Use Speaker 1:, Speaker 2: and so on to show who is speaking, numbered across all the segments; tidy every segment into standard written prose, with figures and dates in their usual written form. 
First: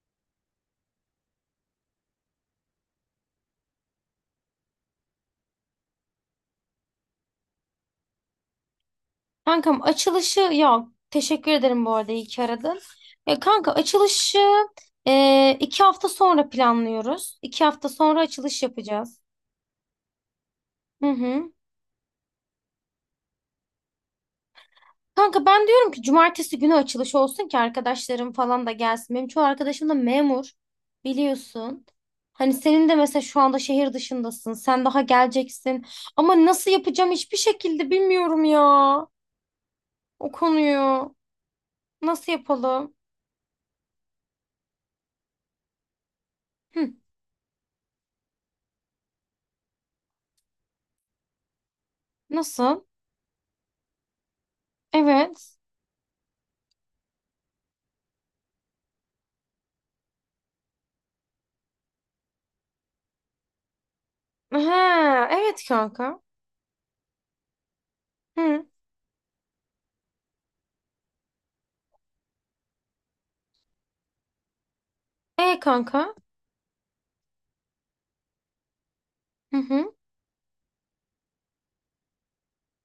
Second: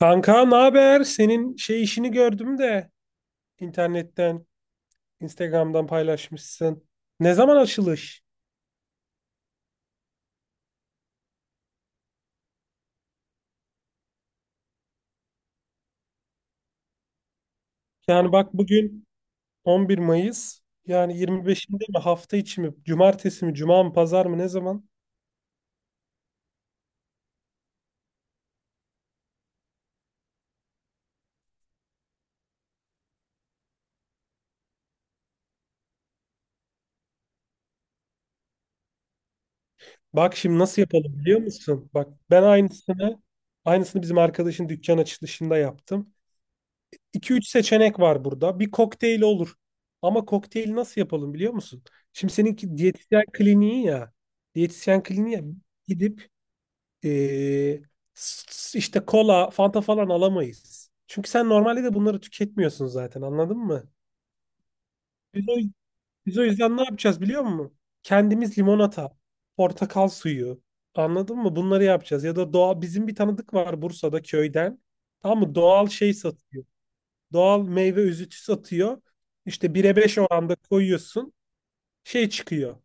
Speaker 1: Kanka ne haber? Senin şey işini gördüm de internetten, Instagram'dan paylaşmışsın. Ne zaman açılış?
Speaker 2: Kankam açılışı ya teşekkür ederim bu arada iyi ki aradın. Ya kanka açılışı iki hafta sonra planlıyoruz. İki hafta sonra
Speaker 1: Yani bak
Speaker 2: açılış
Speaker 1: bugün
Speaker 2: yapacağız.
Speaker 1: 11 Mayıs.
Speaker 2: Hı
Speaker 1: Yani
Speaker 2: hı.
Speaker 1: 25'inde mi, hafta içi mi? Cumartesi mi? Cuma mı? Pazar mı? Ne zaman?
Speaker 2: Kanka ben diyorum ki cumartesi günü açılış olsun ki arkadaşlarım falan da gelsin. Benim çoğu arkadaşım da memur biliyorsun. Hani senin de mesela şu anda şehir dışındasın. Sen daha geleceksin. Ama nasıl yapacağım hiçbir şekilde bilmiyorum ya. O
Speaker 1: Bak şimdi nasıl
Speaker 2: konuyu
Speaker 1: yapalım biliyor musun? Bak
Speaker 2: nasıl
Speaker 1: ben
Speaker 2: yapalım?
Speaker 1: aynısını bizim arkadaşın dükkan açılışında yaptım.
Speaker 2: Hı,
Speaker 1: 2 üç seçenek var burada. Bir kokteyl olur. Ama kokteyli nasıl yapalım biliyor musun? Şimdi seninki
Speaker 2: nasıl?
Speaker 1: diyetisyen kliniği ya. Diyetisyen kliniği ya.
Speaker 2: Evet.
Speaker 1: Gidip Ee, işte kola, Fanta falan alamayız. Çünkü sen normalde de bunları tüketmiyorsun zaten, anladın mı?
Speaker 2: Ha,
Speaker 1: Biz o,
Speaker 2: evet kanka.
Speaker 1: biz o yüzden ne yapacağız biliyor musun? Kendimiz
Speaker 2: Hı.
Speaker 1: limonata, portakal suyu, anladın mı? Bunları yapacağız. Ya da doğal, bizim bir tanıdık var Bursa'da köyden. Tamam mı?
Speaker 2: E
Speaker 1: Doğal
Speaker 2: kanka.
Speaker 1: şey satıyor. Doğal meyve özütü satıyor.
Speaker 2: Hı
Speaker 1: İşte
Speaker 2: hı.
Speaker 1: 1'e 5 oranda koyuyorsun. Şey çıkıyor.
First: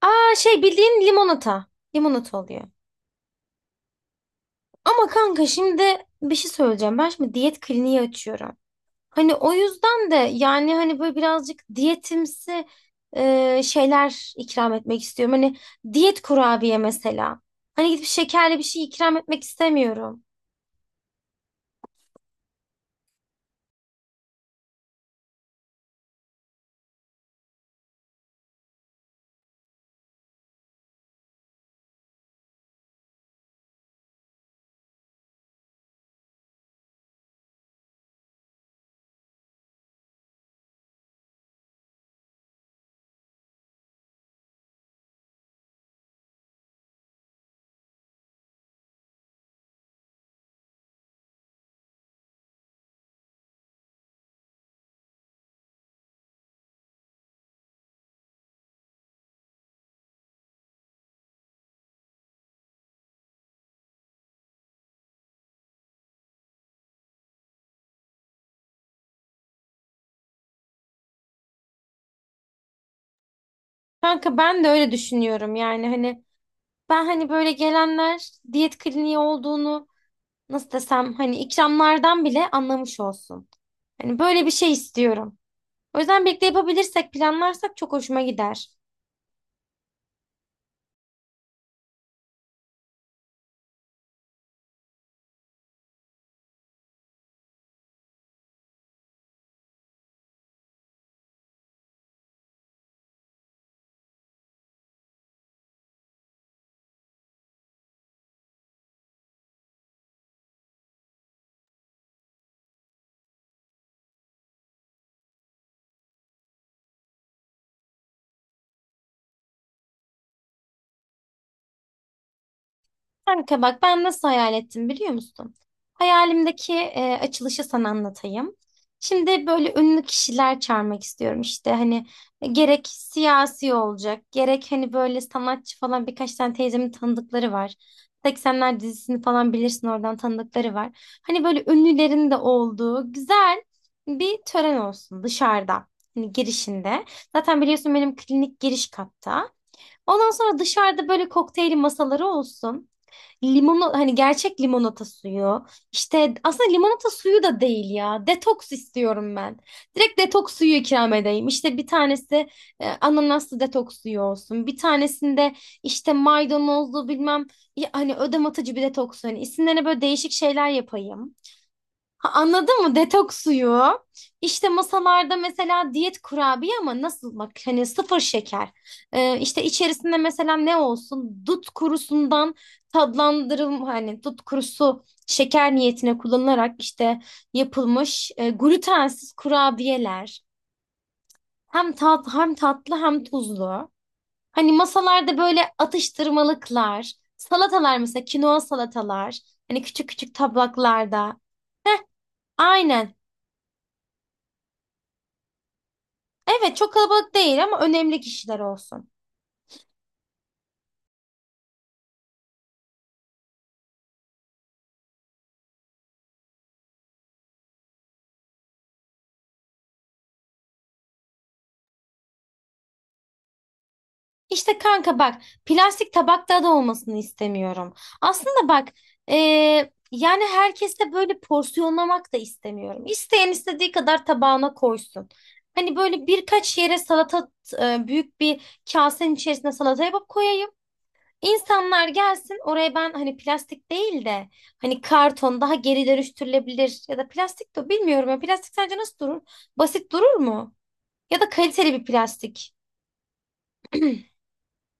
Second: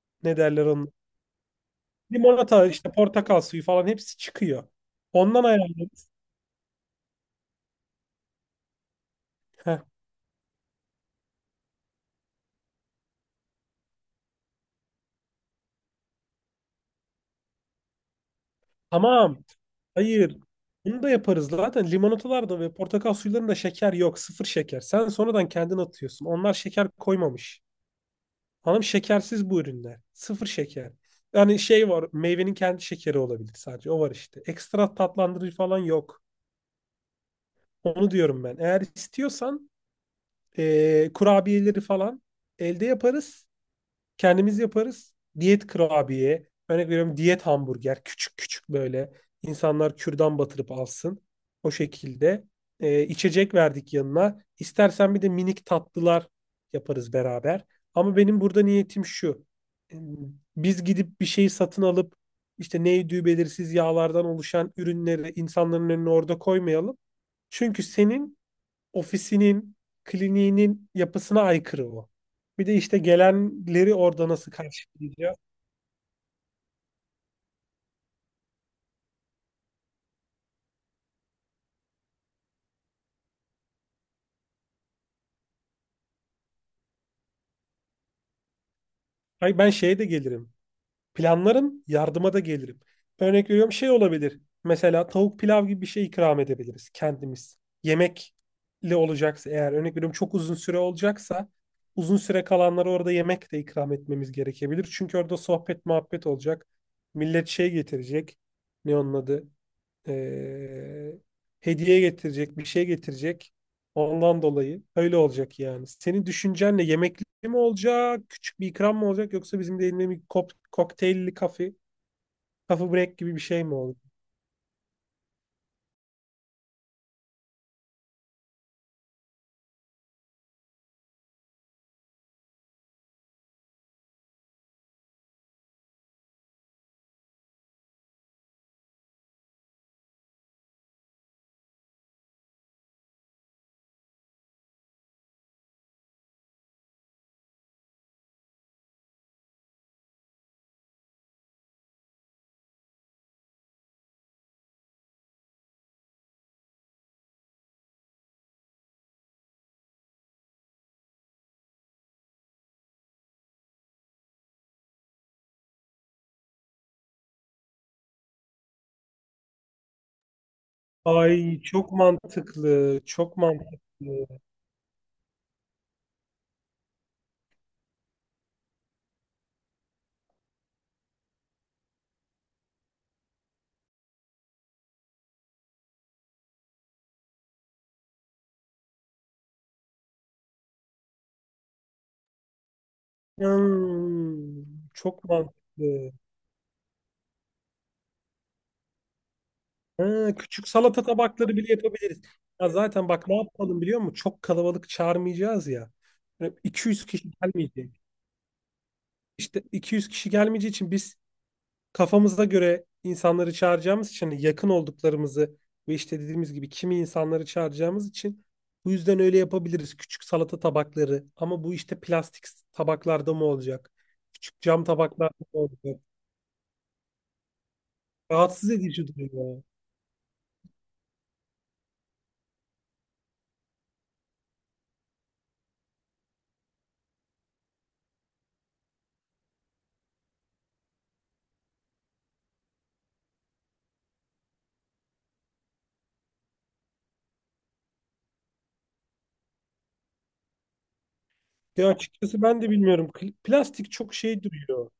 Speaker 2: Aa,
Speaker 1: Ne
Speaker 2: şey
Speaker 1: derler onun?
Speaker 2: bildiğin limonata. Limonata oluyor.
Speaker 1: Limonata işte, portakal suyu falan, hepsi çıkıyor.
Speaker 2: Ama
Speaker 1: Ondan
Speaker 2: kanka şimdi
Speaker 1: ayarlıyoruz.
Speaker 2: bir şey söyleyeceğim. Ben şimdi diyet kliniği açıyorum. Hani o yüzden de yani hani böyle birazcık diyetimsi şeyler ikram etmek istiyorum. Hani diyet kurabiye mesela. Hani gidip şekerli bir şey ikram
Speaker 1: Tamam.
Speaker 2: etmek istemiyorum.
Speaker 1: Hayır. Bunu da yaparız. Zaten limonatalarda ve portakal sularında şeker yok. Sıfır şeker. Sen sonradan kendin atıyorsun. Onlar şeker koymamış. Hanım, şekersiz bu ürünler. Sıfır şeker. Yani şey var. Meyvenin kendi şekeri olabilir sadece. O var işte. Ekstra tatlandırıcı falan yok. Onu diyorum ben. Eğer istiyorsan kurabiyeleri falan elde yaparız. Kendimiz yaparız. Diyet kurabiye, örnek veriyorum, diyet hamburger, küçük küçük, böyle insanlar kürdan batırıp alsın. O şekilde içecek verdik yanına. İstersen bir de minik tatlılar yaparız beraber. Ama benim burada niyetim şu. Ee, Biz gidip bir şeyi satın alıp işte neydi, belirsiz yağlardan oluşan ürünleri insanların önüne orada koymayalım. Çünkü senin ofisinin, kliniğinin yapısına aykırı o. Bir de işte gelenleri orada
Speaker 2: Kanka
Speaker 1: nasıl
Speaker 2: ben de öyle
Speaker 1: karşılayacağız?
Speaker 2: düşünüyorum yani hani ben hani böyle gelenler diyet kliniği olduğunu nasıl desem hani ikramlardan bile anlamış olsun. Hani böyle bir şey istiyorum. O yüzden birlikte yapabilirsek, planlarsak çok hoşuma gider.
Speaker 1: Hayır, ben şeye de gelirim. Planlarım, yardıma da gelirim. Örnek veriyorum, şey olabilir. Mesela tavuk pilav gibi bir şey ikram edebiliriz kendimiz. Yemekle olacaksa eğer, örnek veriyorum, çok uzun süre olacaksa uzun süre kalanlara orada yemek de ikram etmemiz gerekebilir. Çünkü orada sohbet muhabbet olacak. Millet şey getirecek. Ne onun adı? Ee, hediye getirecek, bir şey getirecek. Ondan dolayı öyle olacak yani. Senin düşüncenle yemekli mi olacak, küçük bir ikram mı olacak, yoksa bizim de elinde bir kop kokteylli kafe, coffee break gibi bir
Speaker 2: Kanka
Speaker 1: şey mi
Speaker 2: bak
Speaker 1: olur?
Speaker 2: ben nasıl hayal ettim biliyor musun? Hayalimdeki açılışı sana anlatayım. Şimdi böyle ünlü kişiler çağırmak istiyorum işte hani gerek siyasi olacak gerek hani böyle sanatçı falan birkaç tane teyzemin tanıdıkları var. 80'ler dizisini falan bilirsin oradan tanıdıkları var. Hani böyle ünlülerin de olduğu güzel bir tören olsun dışarıda hani girişinde. Zaten biliyorsun benim klinik giriş katta. Ondan sonra dışarıda böyle kokteyl masaları olsun. Limonu hani gerçek limonata suyu. İşte aslında limonata suyu da değil ya. Detoks istiyorum ben. Direkt detoks suyu ikram edeyim. İşte bir tanesi ananaslı detoks suyu olsun. Bir tanesinde işte maydanozlu bilmem ya hani ödem atıcı bir detoks suyu. Hani isimlerine böyle değişik şeyler yapayım.
Speaker 1: Ay, çok
Speaker 2: Ha, anladın mı?
Speaker 1: mantıklı, çok
Speaker 2: Detoks suyu.
Speaker 1: mantıklı.
Speaker 2: İşte masalarda mesela diyet kurabiye ama nasıl bak hani sıfır şeker. İşte içerisinde mesela ne olsun? Dut kurusundan tatlandırım hani dut kurusu şeker niyetine kullanılarak işte yapılmış glutensiz kurabiyeler. Hem tat hem tatlı hem tuzlu.
Speaker 1: Hmm,
Speaker 2: Hani
Speaker 1: çok
Speaker 2: masalarda böyle
Speaker 1: mantıklı.
Speaker 2: atıştırmalıklar, salatalar mesela kinoa salatalar. Hani küçük küçük
Speaker 1: Ha, küçük salata
Speaker 2: tabaklarda.
Speaker 1: tabakları bile yapabiliriz. Ya zaten
Speaker 2: Aynen.
Speaker 1: bak ne yapalım biliyor musun? Çok kalabalık çağırmayacağız ya. Böyle
Speaker 2: Evet çok
Speaker 1: 200 kişi
Speaker 2: kalabalık değil ama
Speaker 1: gelmeyecek.
Speaker 2: önemli kişiler olsun.
Speaker 1: İşte 200 kişi gelmeyeceği için biz kafamıza göre insanları çağıracağımız için, hani yakın olduklarımızı ve işte dediğimiz gibi kimi insanları çağıracağımız için bu yüzden öyle yapabiliriz. Küçük salata tabakları, ama bu işte plastik tabaklarda mı olacak? Küçük
Speaker 2: İşte
Speaker 1: cam
Speaker 2: kanka
Speaker 1: tabaklarda
Speaker 2: bak
Speaker 1: mı olacak?
Speaker 2: plastik tabakta da olmasını istemiyorum. Aslında
Speaker 1: Rahatsız
Speaker 2: bak
Speaker 1: edici
Speaker 2: e,
Speaker 1: duruyor.
Speaker 2: yani herkese böyle porsiyonlamak da istemiyorum. İsteyen istediği kadar tabağına koysun. Hani böyle birkaç yere salata büyük bir kasenin içerisine salata yapıp koyayım. İnsanlar gelsin oraya, ben hani plastik değil de hani karton daha geri dönüştürülebilir ya da plastik de bilmiyorum ya, plastik sence nasıl durur? Basit durur mu? Ya da
Speaker 1: Ya
Speaker 2: kaliteli bir
Speaker 1: açıkçası ben de
Speaker 2: plastik.
Speaker 1: bilmiyorum. Plastik çok şey duruyor.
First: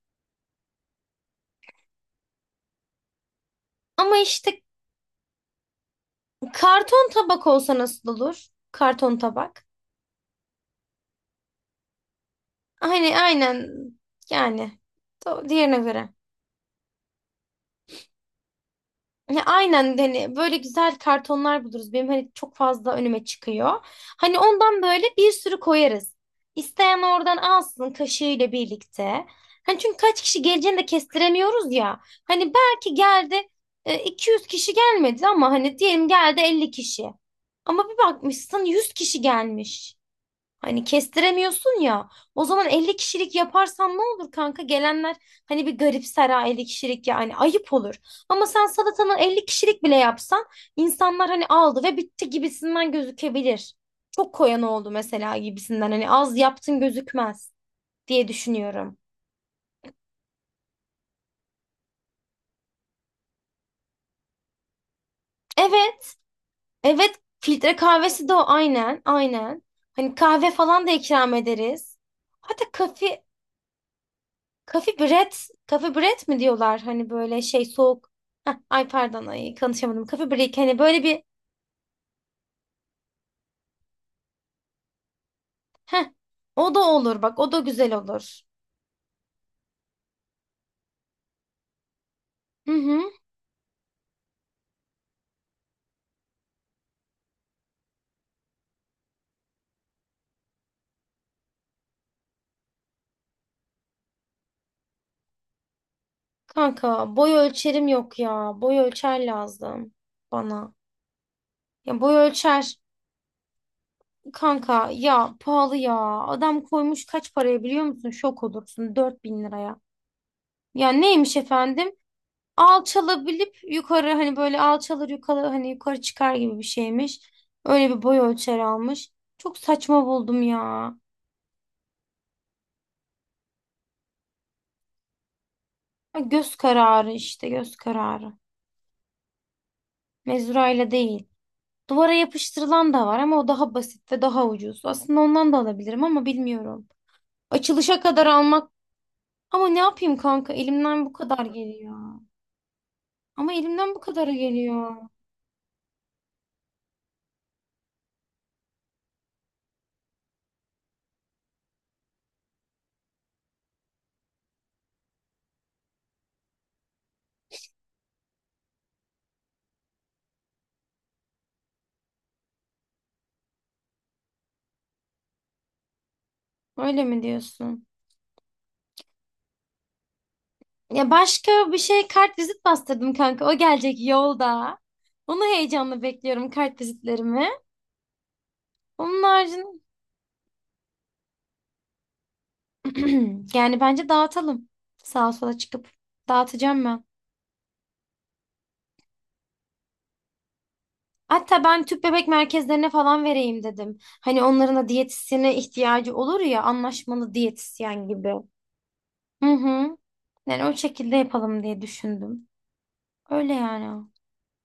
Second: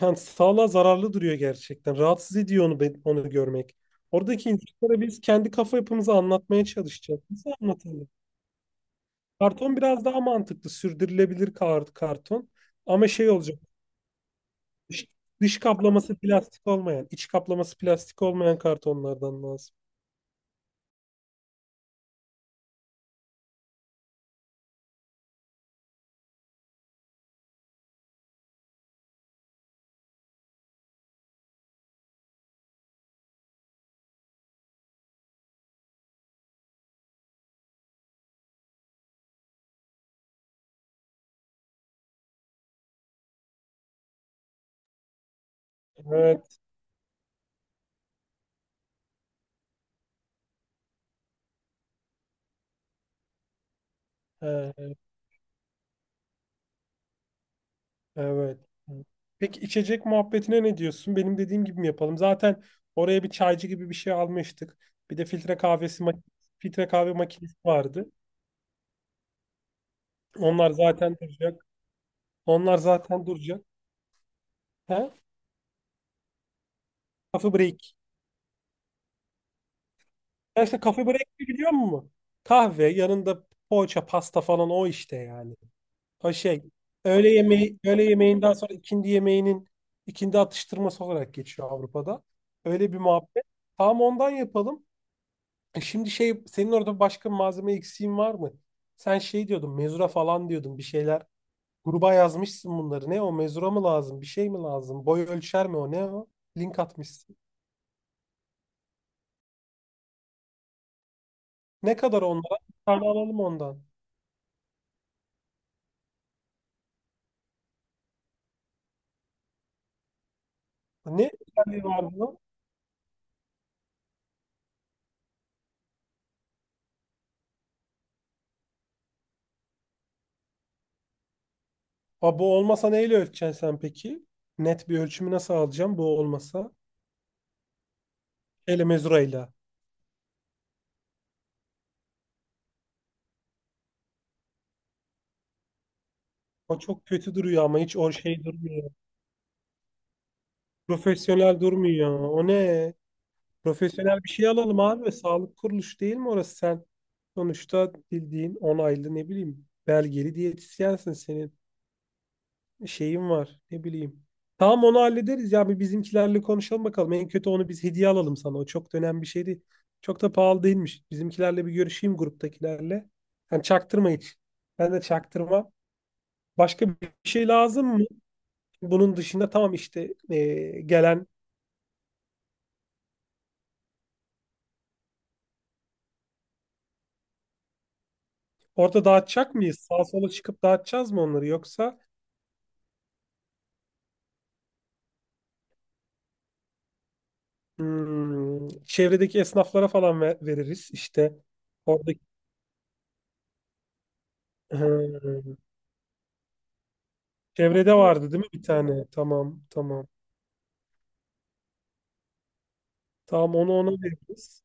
Speaker 1: Yani sağlığa zararlı duruyor gerçekten. Rahatsız ediyor onu, onu görmek.
Speaker 2: Ama
Speaker 1: Oradaki
Speaker 2: işte
Speaker 1: insanlara biz kendi kafa yapımızı anlatmaya
Speaker 2: karton
Speaker 1: çalışacağız.
Speaker 2: tabak
Speaker 1: Nasıl
Speaker 2: olsa
Speaker 1: anlatalım?
Speaker 2: nasıl olur? Karton tabak.
Speaker 1: Karton biraz daha mantıklı. Sürdürülebilir karton. Ama
Speaker 2: Hani
Speaker 1: şey olacak.
Speaker 2: aynen yani.
Speaker 1: Dış, dış
Speaker 2: Diğerine göre.
Speaker 1: kaplaması plastik olmayan, iç kaplaması plastik olmayan
Speaker 2: Ya,
Speaker 1: kartonlardan lazım.
Speaker 2: aynen hani böyle güzel kartonlar buluruz. Benim hani çok fazla önüme çıkıyor. Hani ondan böyle bir sürü koyarız. İsteyen oradan alsın kaşığıyla birlikte. Hani çünkü kaç kişi geleceğini de kestiremiyoruz ya. Hani belki geldi 200 kişi gelmedi ama hani diyelim geldi 50 kişi. Ama bir bakmışsın 100 kişi gelmiş. Hani kestiremiyorsun ya. O zaman 50 kişilik yaparsan ne olur kanka? Gelenler hani bir garipser ha,
Speaker 1: Evet.
Speaker 2: 50 kişilik ya hani ayıp olur. Ama sen salatanı 50 kişilik bile yapsan insanlar hani aldı ve bitti gibisinden gözükebilir. Çok koyan oldu
Speaker 1: He,
Speaker 2: mesela gibisinden hani az yaptın gözükmez diye
Speaker 1: evet.
Speaker 2: düşünüyorum.
Speaker 1: Peki içecek muhabbetine ne diyorsun? Benim dediğim gibi mi yapalım? Zaten oraya bir çaycı gibi bir şey almıştık. Bir de filtre kahvesi
Speaker 2: Evet,
Speaker 1: mak- Filtre kahve
Speaker 2: evet
Speaker 1: makinesi
Speaker 2: filtre
Speaker 1: vardı.
Speaker 2: kahvesi de o aynen, aynen. Hani kahve
Speaker 1: Onlar
Speaker 2: falan da
Speaker 1: zaten
Speaker 2: ikram
Speaker 1: duracak.
Speaker 2: ederiz. Hatta
Speaker 1: Onlar
Speaker 2: kafe,
Speaker 1: zaten duracak.
Speaker 2: Kafi
Speaker 1: He?
Speaker 2: Bread, Kafi Bread mi diyorlar hani böyle
Speaker 1: Coffee
Speaker 2: şey
Speaker 1: break.
Speaker 2: soğuk. Heh, ay pardon ay konuşamadım. Kafi Break
Speaker 1: Ya
Speaker 2: hani
Speaker 1: işte
Speaker 2: böyle
Speaker 1: coffee break
Speaker 2: bir
Speaker 1: ne biliyor musun? Kahve yanında poğaça, pasta falan, o işte yani.
Speaker 2: heh,
Speaker 1: O şey,
Speaker 2: o da olur
Speaker 1: öğle
Speaker 2: bak, o da
Speaker 1: yemeği,
Speaker 2: güzel
Speaker 1: öğle
Speaker 2: olur.
Speaker 1: yemeğinden sonra ikindi yemeğinin, ikindi atıştırması olarak geçiyor Avrupa'da.
Speaker 2: Hı
Speaker 1: Öyle bir
Speaker 2: hı.
Speaker 1: muhabbet. Tamam, ondan yapalım. E şimdi şey, senin orada başka malzeme eksiğin var mı? Sen şey diyordun, mezura falan diyordun bir şeyler. Gruba yazmışsın bunları. Ne o, mezura mı lazım? Bir şey mi lazım? Boy ölçer mi o? Ne o? Link
Speaker 2: Kanka boy
Speaker 1: atmışsın.
Speaker 2: ölçerim yok ya. Boy ölçer lazım bana. Ya
Speaker 1: Ne
Speaker 2: boy
Speaker 1: kadar onlara?
Speaker 2: ölçer
Speaker 1: Bir tane alalım ondan.
Speaker 2: kanka ya pahalı ya. Adam koymuş kaç paraya biliyor musun? Şok olursun, 4.000 liraya. Ya
Speaker 1: Ne
Speaker 2: neymiş
Speaker 1: özelliği
Speaker 2: efendim?
Speaker 1: var bunun?
Speaker 2: Alçalabilip yukarı hani böyle alçalır yukarı hani yukarı çıkar gibi bir şeymiş. Öyle bir boy ölçer almış. Çok saçma buldum ya.
Speaker 1: Aa, bu olmasa neyle ölçeceksin sen peki? Net bir ölçümü nasıl alacağım
Speaker 2: Ha,
Speaker 1: bu
Speaker 2: göz
Speaker 1: olmasa?
Speaker 2: kararı işte, göz kararı.
Speaker 1: Ele mezurayla.
Speaker 2: Mezurayla değil. Duvara yapıştırılan da var ama o daha basit ve daha ucuz. Aslında ondan da alabilirim ama
Speaker 1: O
Speaker 2: bilmiyorum.
Speaker 1: çok kötü duruyor ama, hiç
Speaker 2: Açılışa
Speaker 1: o
Speaker 2: kadar
Speaker 1: şey
Speaker 2: almak
Speaker 1: durmuyor.
Speaker 2: ama ne yapayım kanka, elimden bu kadar
Speaker 1: Profesyonel
Speaker 2: geliyor.
Speaker 1: durmuyor. O ne?
Speaker 2: Ama elimden bu
Speaker 1: Profesyonel
Speaker 2: kadar
Speaker 1: bir şey alalım
Speaker 2: geliyor.
Speaker 1: abi. Sağlık kuruluşu değil mi orası sen? Sonuçta bildiğin onaylı, ne bileyim, belgeli diyetisyensin. Senin şeyim var. Ne bileyim. Tamam, onu hallederiz ya. Bir bizimkilerle konuşalım bakalım. En kötü onu biz hediye alalım sana. O çok da önemli bir şey değil. Çok da pahalı değilmiş. Bizimkilerle bir görüşeyim, gruptakilerle. Yani çaktırma hiç. Ben de çaktırma. Başka bir
Speaker 2: Öyle mi
Speaker 1: şey
Speaker 2: diyorsun?
Speaker 1: lazım mı? Bunun dışında tamam işte,
Speaker 2: Ya
Speaker 1: gelen
Speaker 2: başka bir şey, kart vizit bastırdım kanka. O gelecek yolda. Onu heyecanla bekliyorum, kart vizitlerimi.
Speaker 1: orada
Speaker 2: Onun
Speaker 1: dağıtacak
Speaker 2: haricinde
Speaker 1: mıyız? Sağa sola çıkıp dağıtacağız mı onları, yoksa
Speaker 2: yani bence dağıtalım. Sağa sola çıkıp dağıtacağım ben.
Speaker 1: çevredeki esnaflara falan veririz. İşte
Speaker 2: Hatta ben tüp
Speaker 1: oradaki
Speaker 2: bebek merkezlerine falan vereyim dedim. Hani onların da diyetisyene
Speaker 1: Hmm.
Speaker 2: ihtiyacı olur ya, anlaşmalı
Speaker 1: çevrede
Speaker 2: diyetisyen
Speaker 1: vardı
Speaker 2: gibi.
Speaker 1: değil mi bir tane?
Speaker 2: Hı
Speaker 1: Tamam,
Speaker 2: hı.
Speaker 1: tamam.
Speaker 2: Yani o şekilde yapalım diye düşündüm. Öyle
Speaker 1: Tamam, onu ona
Speaker 2: yani.
Speaker 1: veririz.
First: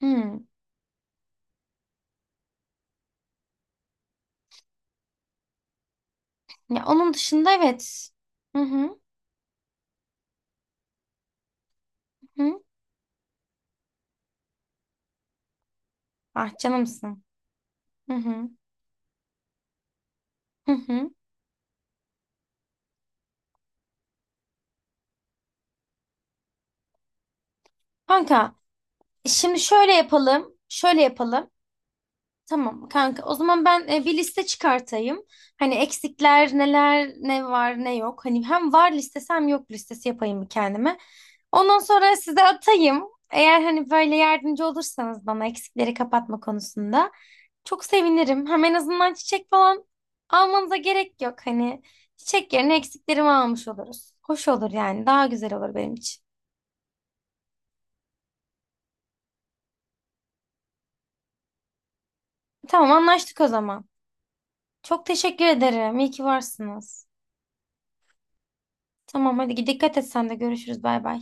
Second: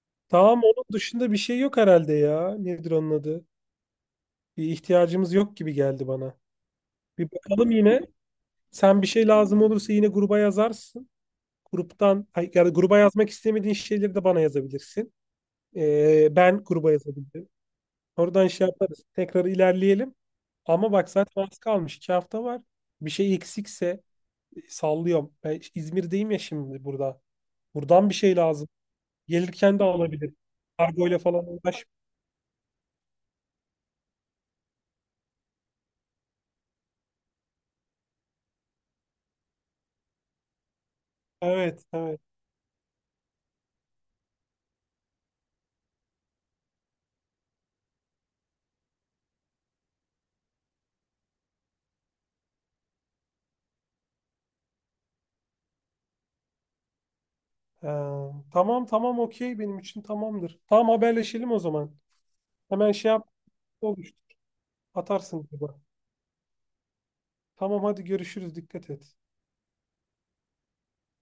Speaker 2: Hı.
Speaker 1: Tamam, onun dışında bir şey yok herhalde ya. Nedir onun adı? Bir ihtiyacımız yok gibi geldi bana.
Speaker 2: Ya onun
Speaker 1: Bir
Speaker 2: dışında
Speaker 1: bakalım yine.
Speaker 2: evet. Hı hı.
Speaker 1: Sen bir şey lazım olursa yine gruba yazarsın. Gruptan, ay,
Speaker 2: Hı.
Speaker 1: yani gruba yazmak istemediğin şeyleri de bana yazabilirsin.
Speaker 2: Ah
Speaker 1: Ben gruba
Speaker 2: canımsın.
Speaker 1: yazabilirim.
Speaker 2: Hı
Speaker 1: Oradan
Speaker 2: hı.
Speaker 1: şey yaparız. Tekrar ilerleyelim.
Speaker 2: Hı
Speaker 1: Ama bak
Speaker 2: hı.
Speaker 1: zaten az kalmış. İki hafta var. Bir şey eksikse sallıyorum. Ben İzmir'deyim ya şimdi burada. Buradan bir şey
Speaker 2: Kanka,
Speaker 1: lazım.
Speaker 2: şimdi
Speaker 1: Gelirken de
Speaker 2: şöyle
Speaker 1: alabilirim.
Speaker 2: yapalım, şöyle
Speaker 1: Kargoyla falan
Speaker 2: yapalım.
Speaker 1: uğraşmayayım.
Speaker 2: Tamam kanka. O zaman ben bir liste çıkartayım. Hani eksikler neler, ne var, ne yok. Hani hem var listesi hem yok listesi yapayım bir kendime. Ondan
Speaker 1: Evet,
Speaker 2: sonra
Speaker 1: evet.
Speaker 2: size atayım. Eğer hani böyle yardımcı olursanız bana eksikleri kapatma konusunda çok sevinirim. Hem en azından çiçek falan almanıza gerek yok. Hani çiçek yerine eksiklerimi almış oluruz. Hoş olur yani. Daha güzel olur benim için.
Speaker 1: Ee, tamam tamam okey, benim için tamamdır. Tamam, haberleşelim o zaman.
Speaker 2: Tamam
Speaker 1: Hemen şey yap,
Speaker 2: anlaştık o zaman.
Speaker 1: oluştu.
Speaker 2: Çok teşekkür
Speaker 1: Atarsın bana.
Speaker 2: ederim. İyi ki varsınız.
Speaker 1: Tamam hadi, görüşürüz. Dikkat et.
Speaker 2: Tamam hadi dikkat et sen de, görüşürüz. Bay bay.